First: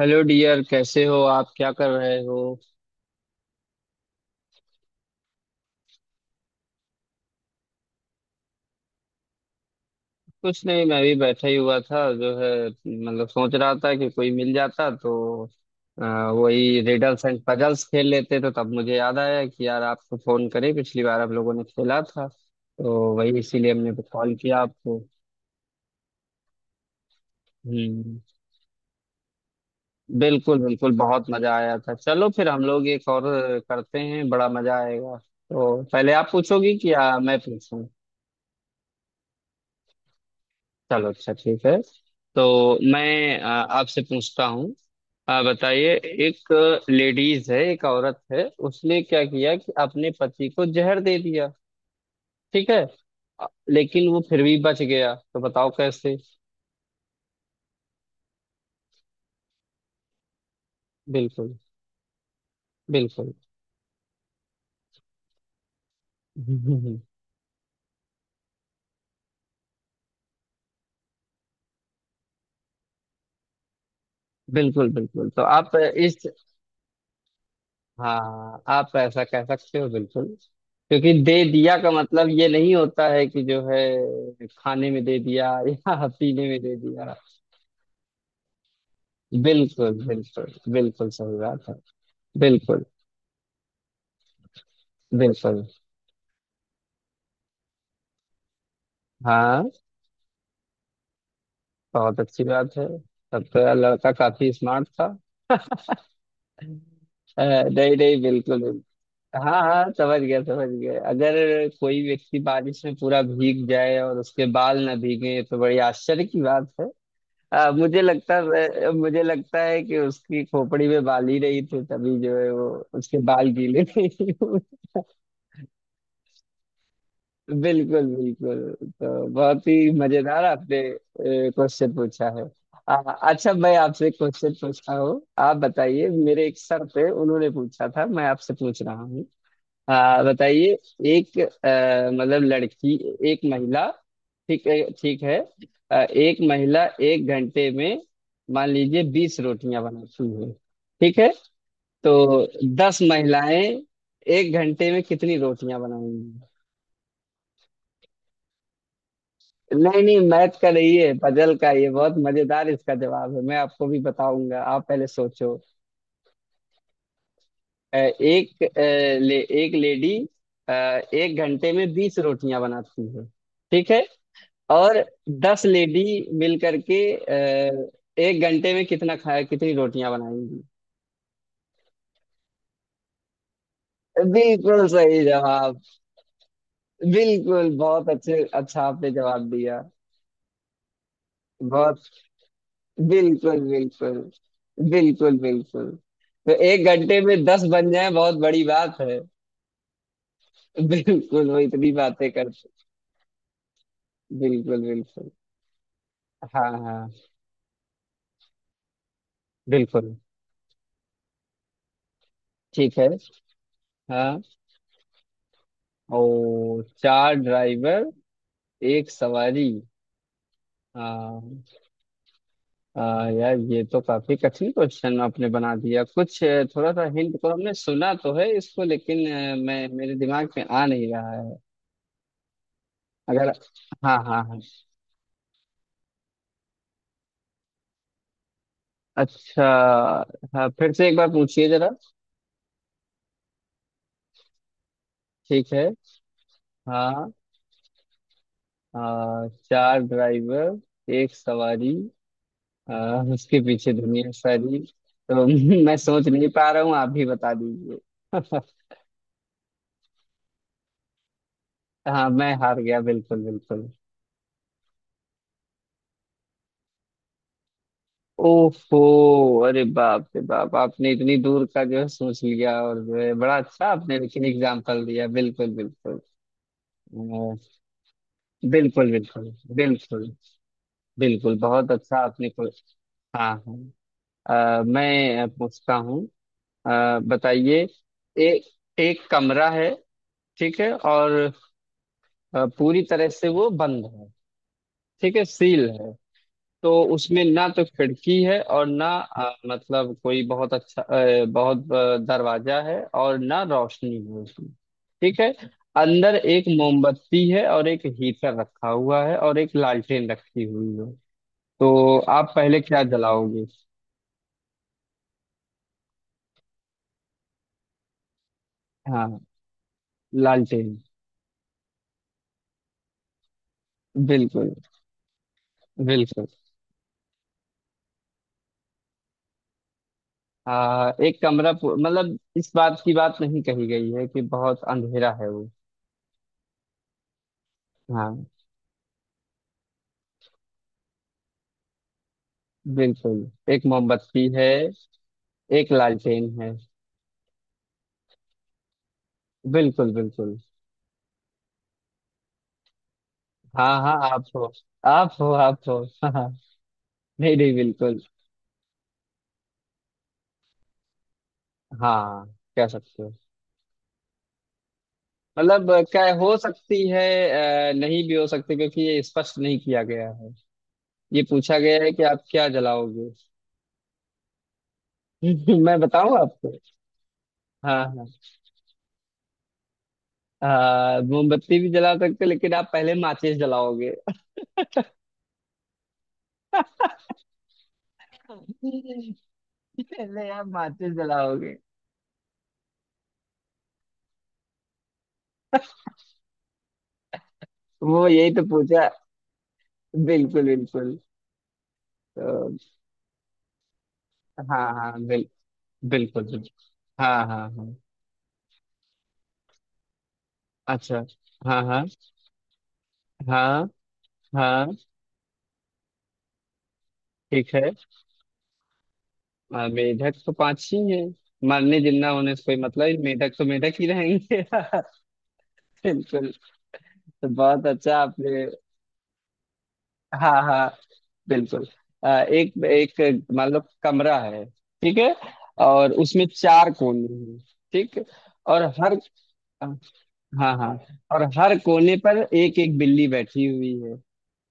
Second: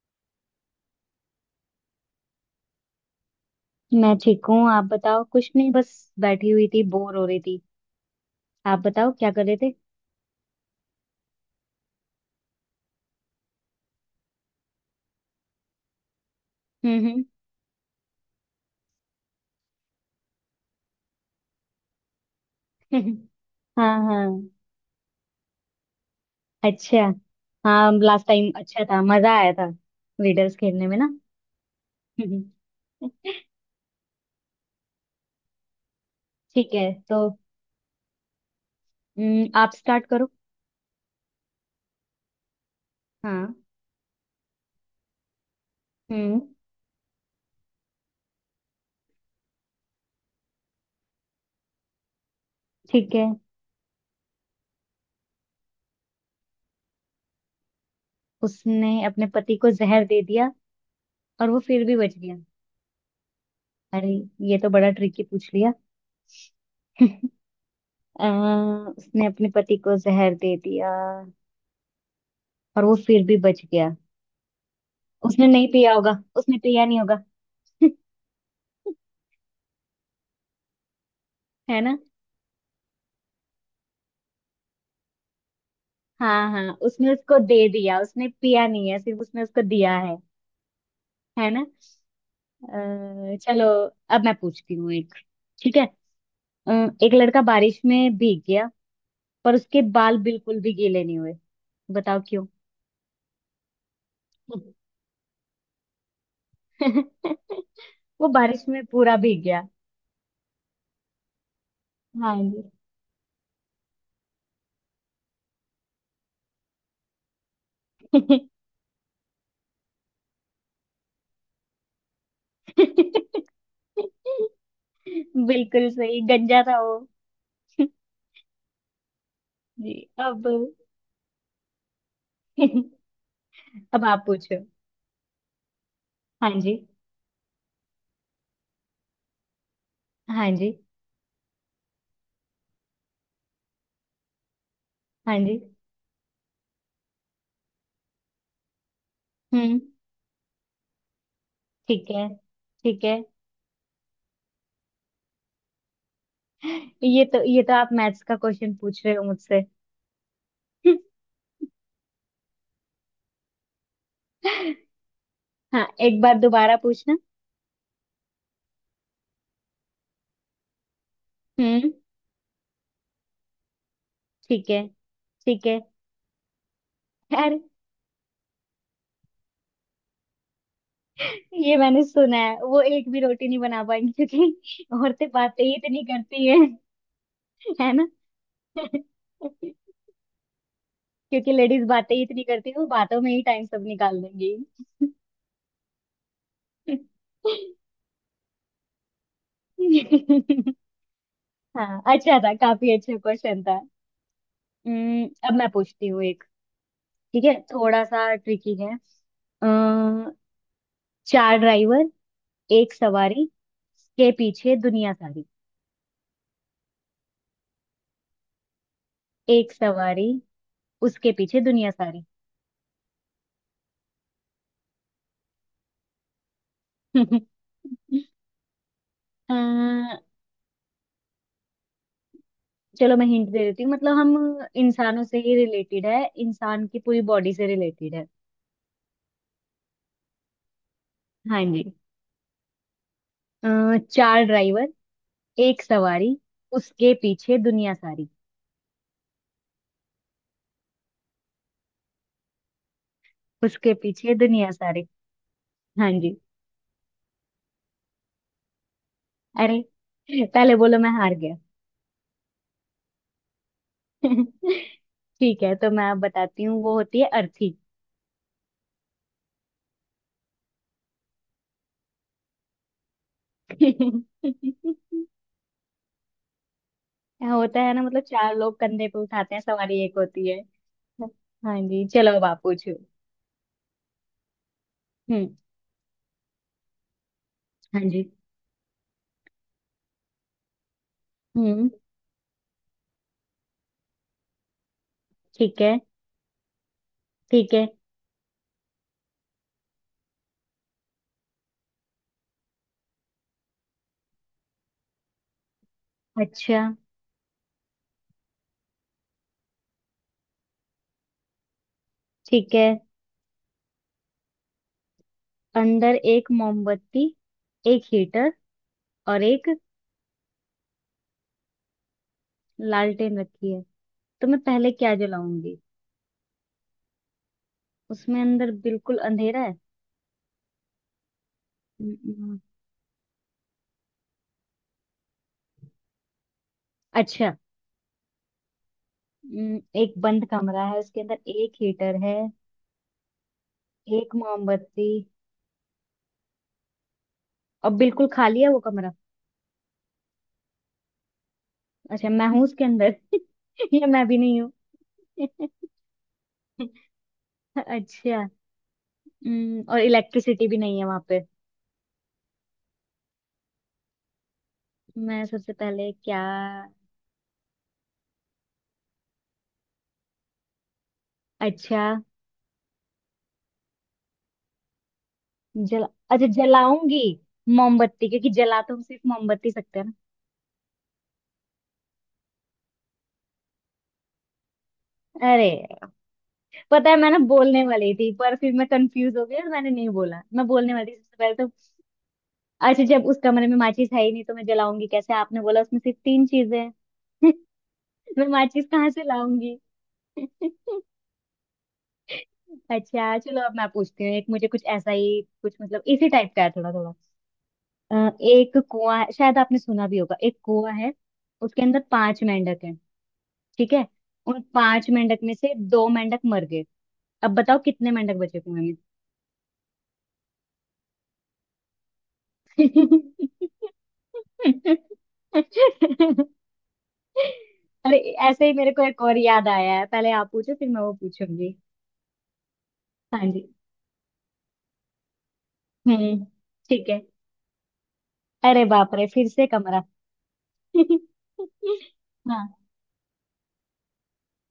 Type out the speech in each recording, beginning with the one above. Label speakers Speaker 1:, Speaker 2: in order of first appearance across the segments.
Speaker 1: Hello dear, कैसे हो आप? क्या कर रहे हो?
Speaker 2: मैं ठीक हूँ। आप बताओ। कुछ नहीं बस बैठी हुई थी बोर हो रही थी। आप बताओ क्या कर रहे थे।
Speaker 1: कुछ नहीं, मैं भी बैठा ही हुआ था, जो है मतलब सोच रहा था कि कोई मिल जाता तो वही रिडल्स
Speaker 2: हम्म।
Speaker 1: एंड पजल्स खेल लेते। तो तब मुझे याद आया कि यार आपको फोन करे, पिछली बार आप लोगों ने खेला था तो
Speaker 2: हम्म।
Speaker 1: वही इसीलिए हमने
Speaker 2: हाँ
Speaker 1: कॉल
Speaker 2: हाँ।
Speaker 1: किया आपको।
Speaker 2: अच्छा। हाँ
Speaker 1: हम्म।
Speaker 2: लास्ट टाइम अच्छा था मजा आया था। रीडर्स
Speaker 1: बिल्कुल
Speaker 2: खेलने
Speaker 1: बिल्कुल,
Speaker 2: में ना।
Speaker 1: बहुत मजा आया था। चलो फिर हम लोग एक और करते हैं, बड़ा मजा आएगा। तो पहले आप
Speaker 2: ठीक
Speaker 1: पूछोगी कि
Speaker 2: है
Speaker 1: या
Speaker 2: तो।
Speaker 1: मैं पूछूं?
Speaker 2: आप स्टार्ट करो।
Speaker 1: चलो, अच्छा ठीक है। तो मैं
Speaker 2: हाँ।
Speaker 1: आपसे पूछता हूँ। बताइए।
Speaker 2: हम्म।
Speaker 1: एक लेडीज है, एक औरत है, उसने क्या किया कि अपने पति को जहर दे दिया, ठीक है।
Speaker 2: ठीक है।
Speaker 1: लेकिन वो फिर भी बच गया, तो बताओ कैसे?
Speaker 2: उसने अपने पति को जहर दे दिया और
Speaker 1: बिल्कुल
Speaker 2: वो फिर भी बच गया।
Speaker 1: बिल्कुल।
Speaker 2: अरे ये तो बड़ा ट्रिकी पूछ लिया। अ, उसने अपने पति को जहर दे दिया और वो फिर भी बच गया।
Speaker 1: बिल्कुल बिल्कुल, तो
Speaker 2: उसने नहीं
Speaker 1: आप
Speaker 2: पिया होगा।
Speaker 1: इस।
Speaker 2: उसने पिया नहीं होगा।
Speaker 1: हाँ, आप ऐसा कह सकते हो, बिल्कुल। क्योंकि दे दिया
Speaker 2: है
Speaker 1: का
Speaker 2: ना।
Speaker 1: मतलब ये नहीं होता है कि जो है खाने में दे दिया या पीने
Speaker 2: हाँ
Speaker 1: में
Speaker 2: हाँ
Speaker 1: दे
Speaker 2: उसने
Speaker 1: दिया।
Speaker 2: उसको दे दिया उसने पिया नहीं है सिर्फ उसने उसको
Speaker 1: बिल्कुल
Speaker 2: दिया है।
Speaker 1: बिल्कुल। बिल्कुल सही
Speaker 2: है ना।
Speaker 1: बात है। बिल्कुल
Speaker 2: चलो अब मैं पूछती हूँ एक।
Speaker 1: बिल्कुल।
Speaker 2: ठीक है। अ, एक लड़का बारिश में भीग गया पर
Speaker 1: हाँ,
Speaker 2: उसके बाल बिल्कुल भी गीले नहीं हुए।
Speaker 1: बहुत
Speaker 2: बताओ
Speaker 1: अच्छी
Speaker 2: क्यों।
Speaker 1: बात है। तब तो यार लड़का काफी स्मार्ट था। नहीं नहीं,
Speaker 2: वो
Speaker 1: बिल्कुल
Speaker 2: बारिश
Speaker 1: बिल्कुल।
Speaker 2: में पूरा भीग
Speaker 1: हाँ
Speaker 2: गया।
Speaker 1: हाँ, समझ गया समझ गया। अगर कोई
Speaker 2: हाँ
Speaker 1: व्यक्ति
Speaker 2: जी।
Speaker 1: बारिश में पूरा भीग जाए और उसके बाल ना भीगे तो बड़ी आश्चर्य की बात है। मुझे लगता है कि उसकी खोपड़ी में बाल ही नहीं थे, तभी जो है वो उसके बाल गीले थे।
Speaker 2: बिल्कुल सही गंजा था वो।
Speaker 1: बिल्कुल बिल्कुल, तो बहुत ही
Speaker 2: जी।
Speaker 1: मजेदार
Speaker 2: अब।
Speaker 1: आपने क्वेश्चन पूछा है। अच्छा, मैं
Speaker 2: अब
Speaker 1: आपसे
Speaker 2: आप
Speaker 1: क्वेश्चन
Speaker 2: पूछो।
Speaker 1: पूछता हूँ, आप बताइए। मेरे
Speaker 2: हाँ
Speaker 1: एक
Speaker 2: जी।
Speaker 1: सर थे, उन्होंने पूछा था, मैं आपसे पूछ रहा हूँ।
Speaker 2: हाँ जी।
Speaker 1: बताइए। एक मतलब लड़की, एक महिला, ठीक है ठीक
Speaker 2: हाँ
Speaker 1: है।
Speaker 2: जी।
Speaker 1: एक महिला एक घंटे में मान लीजिए बीस
Speaker 2: हम्म।
Speaker 1: रोटियां बनाती है, ठीक है।
Speaker 2: ठीक
Speaker 1: तो
Speaker 2: है
Speaker 1: दस
Speaker 2: ठीक है।
Speaker 1: महिलाएं एक घंटे में कितनी रोटियां बनाएंगी?
Speaker 2: ये तो आप मैथ्स का क्वेश्चन पूछ रहे हो मुझसे।
Speaker 1: नहीं नहीं, मैथ का नहीं है, पजल का ये। बहुत मजेदार इसका जवाब है, मैं आपको भी बताऊंगा, आप पहले सोचो।
Speaker 2: हाँ एक बार दोबारा पूछना।
Speaker 1: अ, एक अ, एक लेडी अ, एक घंटे में
Speaker 2: हम्म।
Speaker 1: 20 रोटियां बनाती है, ठीक है।
Speaker 2: ठीक है।
Speaker 1: और दस
Speaker 2: ठीक है।
Speaker 1: लेडी मिलकर के
Speaker 2: अरे
Speaker 1: एक घंटे में कितना खाया कितनी रोटियां बनाएंगी?
Speaker 2: ये मैंने सुना है वो एक भी रोटी नहीं बना पाएंगी
Speaker 1: बिल्कुल
Speaker 2: क्योंकि
Speaker 1: सही
Speaker 2: औरतें बातें ही
Speaker 1: जवाब।
Speaker 2: इतनी करती है।
Speaker 1: बिल्कुल,
Speaker 2: है ना।
Speaker 1: बहुत अच्छे, अच्छा आपने जवाब दिया।
Speaker 2: क्योंकि लेडीज
Speaker 1: बहुत।
Speaker 2: बातें ही इतनी करती है वो बातों में ही
Speaker 1: बिल्कुल
Speaker 2: टाइम सब
Speaker 1: बिल्कुल।
Speaker 2: निकाल देंगी।
Speaker 1: बिल्कुल बिल्कुल। तो एक घंटे में 10 बन जाए बहुत बड़ी बात है। बिल्कुल, वो इतनी
Speaker 2: हाँ
Speaker 1: बातें
Speaker 2: अच्छा था
Speaker 1: करते।
Speaker 2: काफी अच्छा क्वेश्चन था।
Speaker 1: बिल्कुल बिल्कुल।
Speaker 2: अब मैं पूछती हूँ।
Speaker 1: हाँ हाँ,
Speaker 2: ठीक है थोड़ा सा ट्रिकी है। अ,
Speaker 1: बिल्कुल।
Speaker 2: चार ड्राइवर एक
Speaker 1: ठीक है,
Speaker 2: सवारी के
Speaker 1: हाँ।
Speaker 2: पीछे दुनिया सारी।
Speaker 1: ओ, चार ड्राइवर एक सवारी,
Speaker 2: एक सवारी उसके पीछे
Speaker 1: हाँ।
Speaker 2: दुनिया सारी।
Speaker 1: हाँ, यार ये तो काफी कठिन क्वेश्चन आपने बना दिया, कुछ थोड़ा सा हिंट तो हमने सुना तो है इसको, लेकिन
Speaker 2: अ,
Speaker 1: मैं मेरे दिमाग में आ नहीं रहा है।
Speaker 2: चलो मैं
Speaker 1: अगर।
Speaker 2: हिंट दे देती हूँ
Speaker 1: हाँ
Speaker 2: मतलब हम
Speaker 1: हाँ हाँ।
Speaker 2: इंसानों से ही रिलेटेड है इंसान की पूरी बॉडी से रिलेटेड है।
Speaker 1: अच्छा। हाँ, फिर से एक बार
Speaker 2: हाँ
Speaker 1: पूछिए जरा।
Speaker 2: जी। चार ड्राइवर
Speaker 1: ठीक
Speaker 2: एक
Speaker 1: है।
Speaker 2: सवारी उसके
Speaker 1: हाँ।
Speaker 2: पीछे दुनिया सारी।
Speaker 1: चार ड्राइवर एक सवारी, उसके पीछे
Speaker 2: उसके
Speaker 1: दुनिया
Speaker 2: पीछे दुनिया
Speaker 1: सारी।
Speaker 2: सारी।
Speaker 1: तो मैं
Speaker 2: हाँ
Speaker 1: सोच
Speaker 2: जी।
Speaker 1: नहीं पा रहा हूँ, आप भी बता दीजिए।
Speaker 2: अरे पहले बोलो मैं हार गया।
Speaker 1: हाँ, मैं हार गया, बिल्कुल बिल्कुल।
Speaker 2: ठीक है तो मैं आप बताती हूँ वो होती है अर्थी।
Speaker 1: ओफो। अरे बाप रे बाप, आपने इतनी दूर का जो है सोच लिया, और जो है बड़ा अच्छा आपने लेकिन एग्जाम्पल दिया, बिल्कुल बिल्कुल। अ,
Speaker 2: होता है ना मतलब चार लोग कंधे
Speaker 1: बिल्कुल
Speaker 2: पे
Speaker 1: बिल्कुल।
Speaker 2: उठाते हैं सवारी एक
Speaker 1: बिल्कुल
Speaker 2: होती है।
Speaker 1: बिल्कुल।
Speaker 2: हाँ
Speaker 1: बहुत
Speaker 2: जी
Speaker 1: अच्छा
Speaker 2: चलो अब
Speaker 1: आपने
Speaker 2: आप
Speaker 1: को।
Speaker 2: पूछो।
Speaker 1: हाँ हाँ। मैं
Speaker 2: हम्म।
Speaker 1: पूछता हूँ। अ, बताइए।
Speaker 2: हाँ जी।
Speaker 1: एक एक कमरा है, ठीक है। और
Speaker 2: हम्म।
Speaker 1: पूरी तरह से वो बंद है, ठीक है,
Speaker 2: ठीक
Speaker 1: सील
Speaker 2: है।
Speaker 1: है। तो उसमें ना
Speaker 2: ठीक
Speaker 1: तो
Speaker 2: है।
Speaker 1: खिड़की है, और ना मतलब कोई बहुत अच्छा अ, बहुत अ, दरवाजा है, और ना रोशनी है उसमें। ठीक है। अंदर एक
Speaker 2: अच्छा।
Speaker 1: मोमबत्ती है, और एक हीटर रखा हुआ है, और एक लालटेन रखी हुई है। तो आप
Speaker 2: ठीक
Speaker 1: पहले
Speaker 2: है।
Speaker 1: क्या जलाओगे?
Speaker 2: अंदर एक मोमबत्ती एक हीटर
Speaker 1: हाँ,
Speaker 2: और एक
Speaker 1: लालटेन।
Speaker 2: लालटेन रखी है। तो मैं
Speaker 1: बिल्कुल
Speaker 2: पहले क्या जलाऊंगी।
Speaker 1: बिल्कुल।
Speaker 2: उसमें अंदर बिल्कुल अंधेरा है।
Speaker 1: हाँ, मतलब
Speaker 2: हम्म,
Speaker 1: इस बात की बात नहीं कही गई है कि बहुत अंधेरा है वो।
Speaker 2: अच्छा।
Speaker 1: हाँ।
Speaker 2: एक बंद कमरा है उसके अंदर एक हीटर है
Speaker 1: बिल्कुल। एक
Speaker 2: एक
Speaker 1: मोमबत्ती है।
Speaker 2: मोमबत्ती
Speaker 1: एक लालटेन है।
Speaker 2: और बिल्कुल खाली है वो कमरा।
Speaker 1: बिल्कुल बिल्कुल।
Speaker 2: अच्छा मैं हूँ उसके अंदर
Speaker 1: हाँ
Speaker 2: या
Speaker 1: हाँ,
Speaker 2: मैं भी
Speaker 1: आप
Speaker 2: नहीं
Speaker 1: हो
Speaker 2: हूँ।
Speaker 1: आप हो आप हो, हाँ। नहीं नहीं, बिल्कुल।
Speaker 2: अच्छा। और इलेक्ट्रिसिटी भी नहीं है वहां पे।
Speaker 1: हाँ। कह सकते हो।
Speaker 2: मैं सबसे
Speaker 1: मतलब
Speaker 2: पहले
Speaker 1: क्या
Speaker 2: क्या।
Speaker 1: हो सकती है, नहीं भी हो सकती, क्योंकि ये स्पष्ट नहीं किया गया है। ये पूछा
Speaker 2: अच्छा
Speaker 1: गया है कि आप क्या जलाओगे। मैं
Speaker 2: जला
Speaker 1: बताऊं
Speaker 2: अच्छा
Speaker 1: आपको?
Speaker 2: जलाऊंगी
Speaker 1: हाँ
Speaker 2: मोमबत्ती
Speaker 1: हाँ।
Speaker 2: क्योंकि जला तो हम सिर्फ मोमबत्ती सकते हैं ना।
Speaker 1: हाँ, मोमबत्ती भी जला सकते हो, लेकिन आप पहले माचिस जलाओगे।
Speaker 2: अरे पता है मैं ना बोलने वाली थी पर फिर मैं कंफ्यूज हो गई और मैंने नहीं बोला
Speaker 1: पहले आप
Speaker 2: मैं बोलने
Speaker 1: माचिस
Speaker 2: वाली थी सबसे पहले तो।
Speaker 1: जलाओगे।
Speaker 2: अच्छा जब उस कमरे में माचिस है ही नहीं तो मैं जलाऊंगी कैसे आपने बोला उसमें सिर्फ तीन चीजें हैं।
Speaker 1: वो
Speaker 2: मैं
Speaker 1: यही तो
Speaker 2: माचिस
Speaker 1: पूछा।
Speaker 2: कहाँ से लाऊंगी।
Speaker 1: बिल्कुल बिल्कुल। तो।
Speaker 2: अच्छा चलो अब मैं पूछती हूँ एक मुझे कुछ
Speaker 1: हाँ
Speaker 2: ऐसा
Speaker 1: हाँ,
Speaker 2: ही कुछ मतलब इसी
Speaker 1: बिल्कुल
Speaker 2: टाइप का
Speaker 1: बिल्कुल।
Speaker 2: है थोड़ा थोड़ा।
Speaker 1: हाँ हाँ हाँ।
Speaker 2: अ, एक कुआं है शायद आपने सुना भी होगा एक कुआं है।
Speaker 1: अच्छा। हाँ
Speaker 2: उसके अंदर
Speaker 1: हाँ
Speaker 2: पांच मेंढक हैं।
Speaker 1: हाँ
Speaker 2: ठीक है। उन
Speaker 1: हाँ।
Speaker 2: पांच मेंढक में से दो मेंढक मर गए। अब
Speaker 1: ठीक
Speaker 2: बताओ
Speaker 1: है।
Speaker 2: कितने मेंढक बचे कुएं में।
Speaker 1: मेढक तो पांच ही है। मरने जिंदा होने से कोई मतलब ही नहीं, मेढक तो मेढक ही रहेंगे। बिल्कुल। तो बहुत अच्छा
Speaker 2: अरे
Speaker 1: आपने।
Speaker 2: ऐसे ही मेरे को एक और याद आया है पहले आप
Speaker 1: हाँ
Speaker 2: पूछो
Speaker 1: हाँ।
Speaker 2: फिर मैं वो पूछूंगी।
Speaker 1: बिल्कुल। एक
Speaker 2: हाँ
Speaker 1: एक
Speaker 2: जी।
Speaker 1: मान लो कमरा है। ठीक है। और
Speaker 2: हम्म।
Speaker 1: उसमें चार
Speaker 2: ठीक है।
Speaker 1: कोने हैं। ठीक। और
Speaker 2: अरे बाप
Speaker 1: हर
Speaker 2: रे फिर से कमरा।
Speaker 1: हाँ हाँ। और हर कोने पर
Speaker 2: हाँ।
Speaker 1: एक एक बिल्ली बैठी हुई है।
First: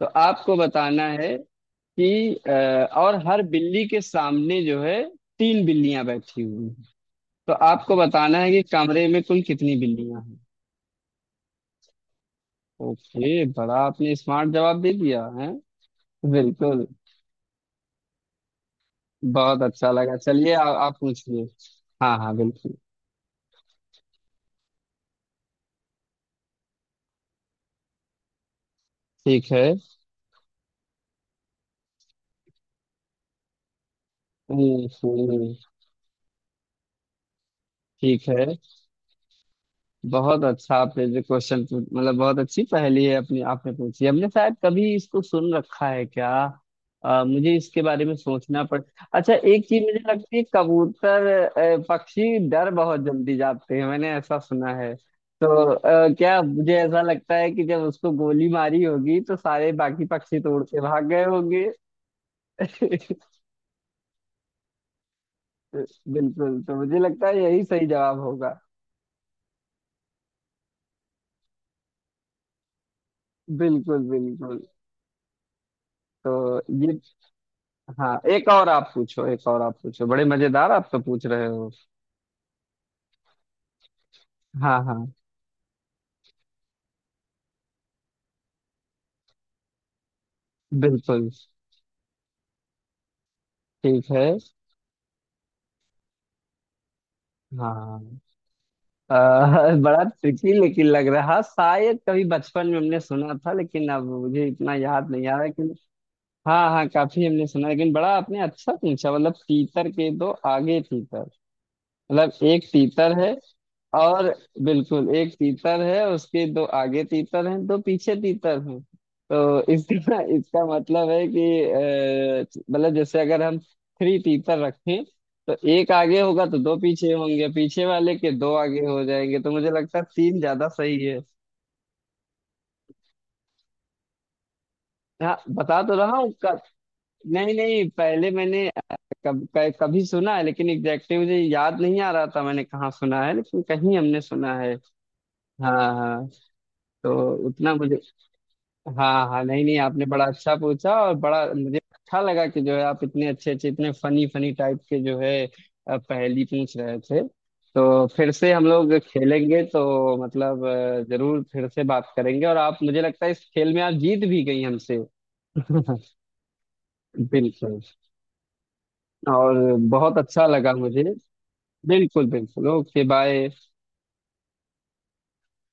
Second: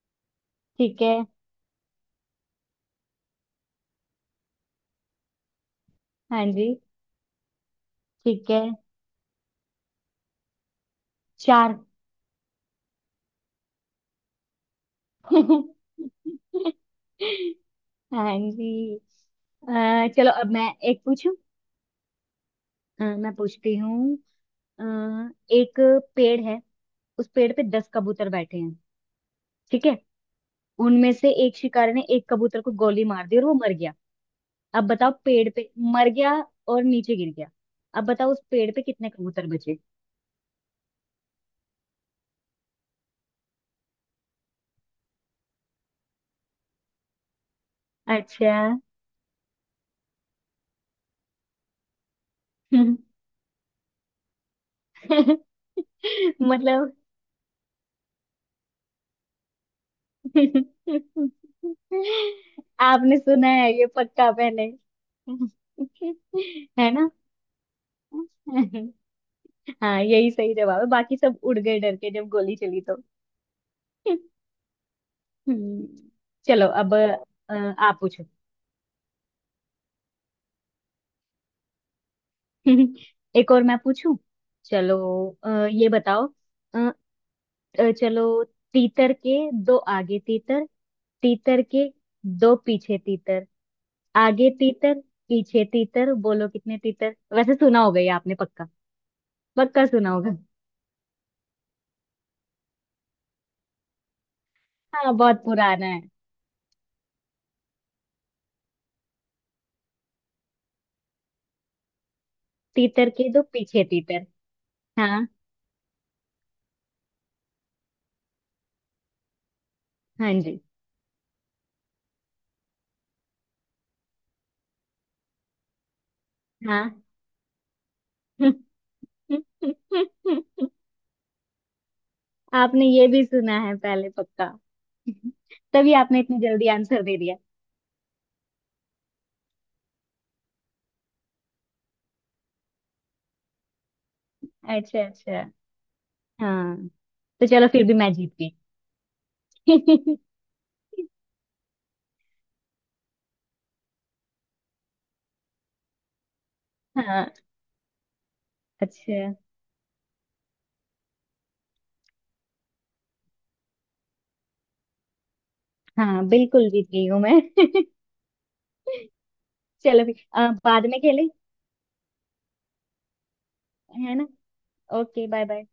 Speaker 1: तो आपको बताना
Speaker 2: ठीक है।
Speaker 1: है कि और हर बिल्ली के सामने जो है तीन बिल्लियां बैठी
Speaker 2: हाँ
Speaker 1: हुई
Speaker 2: जी।
Speaker 1: हैं। तो आपको बताना
Speaker 2: ठीक
Speaker 1: है
Speaker 2: है।
Speaker 1: कि कमरे में कुल कितनी बिल्लियां हैं?
Speaker 2: चार।
Speaker 1: ओके, बड़ा आपने स्मार्ट जवाब दे दिया है। बिल्कुल।
Speaker 2: हाँ जी।
Speaker 1: बहुत अच्छा लगा।
Speaker 2: चलो अब
Speaker 1: चलिए,
Speaker 2: मैं
Speaker 1: आप
Speaker 2: एक पूछूं।
Speaker 1: पूछिए। हाँ हाँ, बिल्कुल।
Speaker 2: मैं पूछती हूँ। अ, एक पेड़ है। उस पेड़ पे 10 कबूतर बैठे हैं।
Speaker 1: ठीक है।
Speaker 2: ठीक है। उनमें से एक शिकारी ने एक कबूतर को गोली मार दी और वो मर गया। अब बताओ पेड़
Speaker 1: हम्म।
Speaker 2: पे मर गया और नीचे गिर गया। अब
Speaker 1: ठीक
Speaker 2: बताओ उस
Speaker 1: है।
Speaker 2: पेड़ पे कितने कबूतर बचे।
Speaker 1: बहुत अच्छा आपने जो क्वेश्चन, मतलब बहुत अच्छी पहेली है अपनी आपने पूछी। हमने शायद कभी इसको सुन रखा है क्या? मुझे इसके बारे में
Speaker 2: अच्छा।
Speaker 1: सोचना पड़। अच्छा, एक चीज मुझे लगती है, पक्षी डर बहुत जल्दी जाते हैं, मैंने ऐसा सुना है। तो। अ, क्या मुझे
Speaker 2: मतलब।
Speaker 1: ऐसा लगता है कि जब उसको गोली मारी होगी तो सारे बाकी पक्षी तो उड़ के भाग गए होंगे।
Speaker 2: आपने सुना है ये पक्का पहले।
Speaker 1: बिल्कुल, तो
Speaker 2: है
Speaker 1: मुझे
Speaker 2: ना।
Speaker 1: लगता है यही सही जवाब होगा।
Speaker 2: हाँ यही सही जवाब है बाकी सब उड़ गए डर के जब गोली चली तो।
Speaker 1: बिल्कुल बिल्कुल।
Speaker 2: हम्म,
Speaker 1: तो
Speaker 2: चलो अब
Speaker 1: ये।
Speaker 2: आप
Speaker 1: हाँ,
Speaker 2: पूछो।
Speaker 1: एक और आप पूछो, एक और आप पूछो, बड़े मजेदार आप तो पूछ रहे हो।
Speaker 2: एक और मैं पूछूं।
Speaker 1: हाँ
Speaker 2: चलो।
Speaker 1: हाँ,
Speaker 2: ये बताओ। चलो तीतर के दो आगे तीतर।
Speaker 1: बिल्कुल।
Speaker 2: तीतर के दो पीछे तीतर।
Speaker 1: ठीक है।
Speaker 2: आगे तीतर पीछे तीतर बोलो कितने तीतर वैसे सुना होगा ये
Speaker 1: हाँ।
Speaker 2: आपने पक्का।
Speaker 1: अ,
Speaker 2: पक्का
Speaker 1: बड़ा
Speaker 2: सुना होगा।
Speaker 1: ट्रिकी लेकिन लग रहा है। हाँ, शायद कभी बचपन में हमने सुना था लेकिन अब मुझे इतना याद
Speaker 2: हाँ
Speaker 1: नहीं आ
Speaker 2: बहुत
Speaker 1: रहा, लेकिन।
Speaker 2: पुराना है।
Speaker 1: हाँ हाँ, काफी हमने सुना लेकिन बड़ा आपने अच्छा पूछा। मतलब तीतर के दो आगे तीतर। मतलब एक
Speaker 2: तीतर
Speaker 1: तीतर
Speaker 2: के
Speaker 1: है,
Speaker 2: दो पीछे तीतर।
Speaker 1: और। बिल्कुल,
Speaker 2: हाँ।
Speaker 1: एक तीतर है उसके दो आगे तीतर हैं, दो पीछे तीतर हैं। तो इसका
Speaker 2: हाँ जी।
Speaker 1: इसका मतलब है कि। मतलब जैसे अगर हम थ्री तीतर रखें। तो एक आगे होगा तो दो
Speaker 2: हाँ।
Speaker 1: पीछे होंगे, पीछे वाले के दो आगे हो जाएंगे, तो मुझे लगता है तीन ज्यादा सही है।
Speaker 2: आपने ये भी सुना है पहले पक्का।
Speaker 1: हाँ, बता
Speaker 2: तभी
Speaker 1: तो रहा
Speaker 2: आपने
Speaker 1: हूँ
Speaker 2: इतनी
Speaker 1: कब।
Speaker 2: जल्दी आंसर दे दिया।
Speaker 1: नहीं नहीं, पहले मैंने कभी सुना है लेकिन एग्जैक्टली मुझे याद नहीं आ रहा था मैंने कहाँ सुना है, लेकिन कहीं हमने सुना है।
Speaker 2: अच्छा अच्छा।
Speaker 1: हाँ हाँ।
Speaker 2: हाँ।
Speaker 1: तो।
Speaker 2: तो चलो
Speaker 1: उतना
Speaker 2: फिर भी
Speaker 1: मुझे।
Speaker 2: मैं जीत
Speaker 1: हाँ हाँ, नहीं नहीं, आपने
Speaker 2: गई।
Speaker 1: बड़ा अच्छा पूछा और बड़ा मुझे अच्छा लगा कि जो है आप इतने अच्छे अच्छे, इतने फनी फनी टाइप के जो है। पहेली पूछ रहे थे।
Speaker 2: हाँ।
Speaker 1: तो फिर से हम लोग
Speaker 2: अच्छा।
Speaker 1: खेलेंगे, तो मतलब जरूर फिर से बात करेंगे, और आप, मुझे लगता है, इस खेल में आप जीत भी गई हमसे।
Speaker 2: हाँ बिल्कुल जीत गई हूँ मैं।
Speaker 1: बिल्कुल। और
Speaker 2: चलो भी
Speaker 1: बहुत अच्छा लगा
Speaker 2: बाद में
Speaker 1: मुझे।
Speaker 2: खेले।
Speaker 1: बिल्कुल बिल्कुल। Okay bye.
Speaker 2: है ना। Okay bye bye.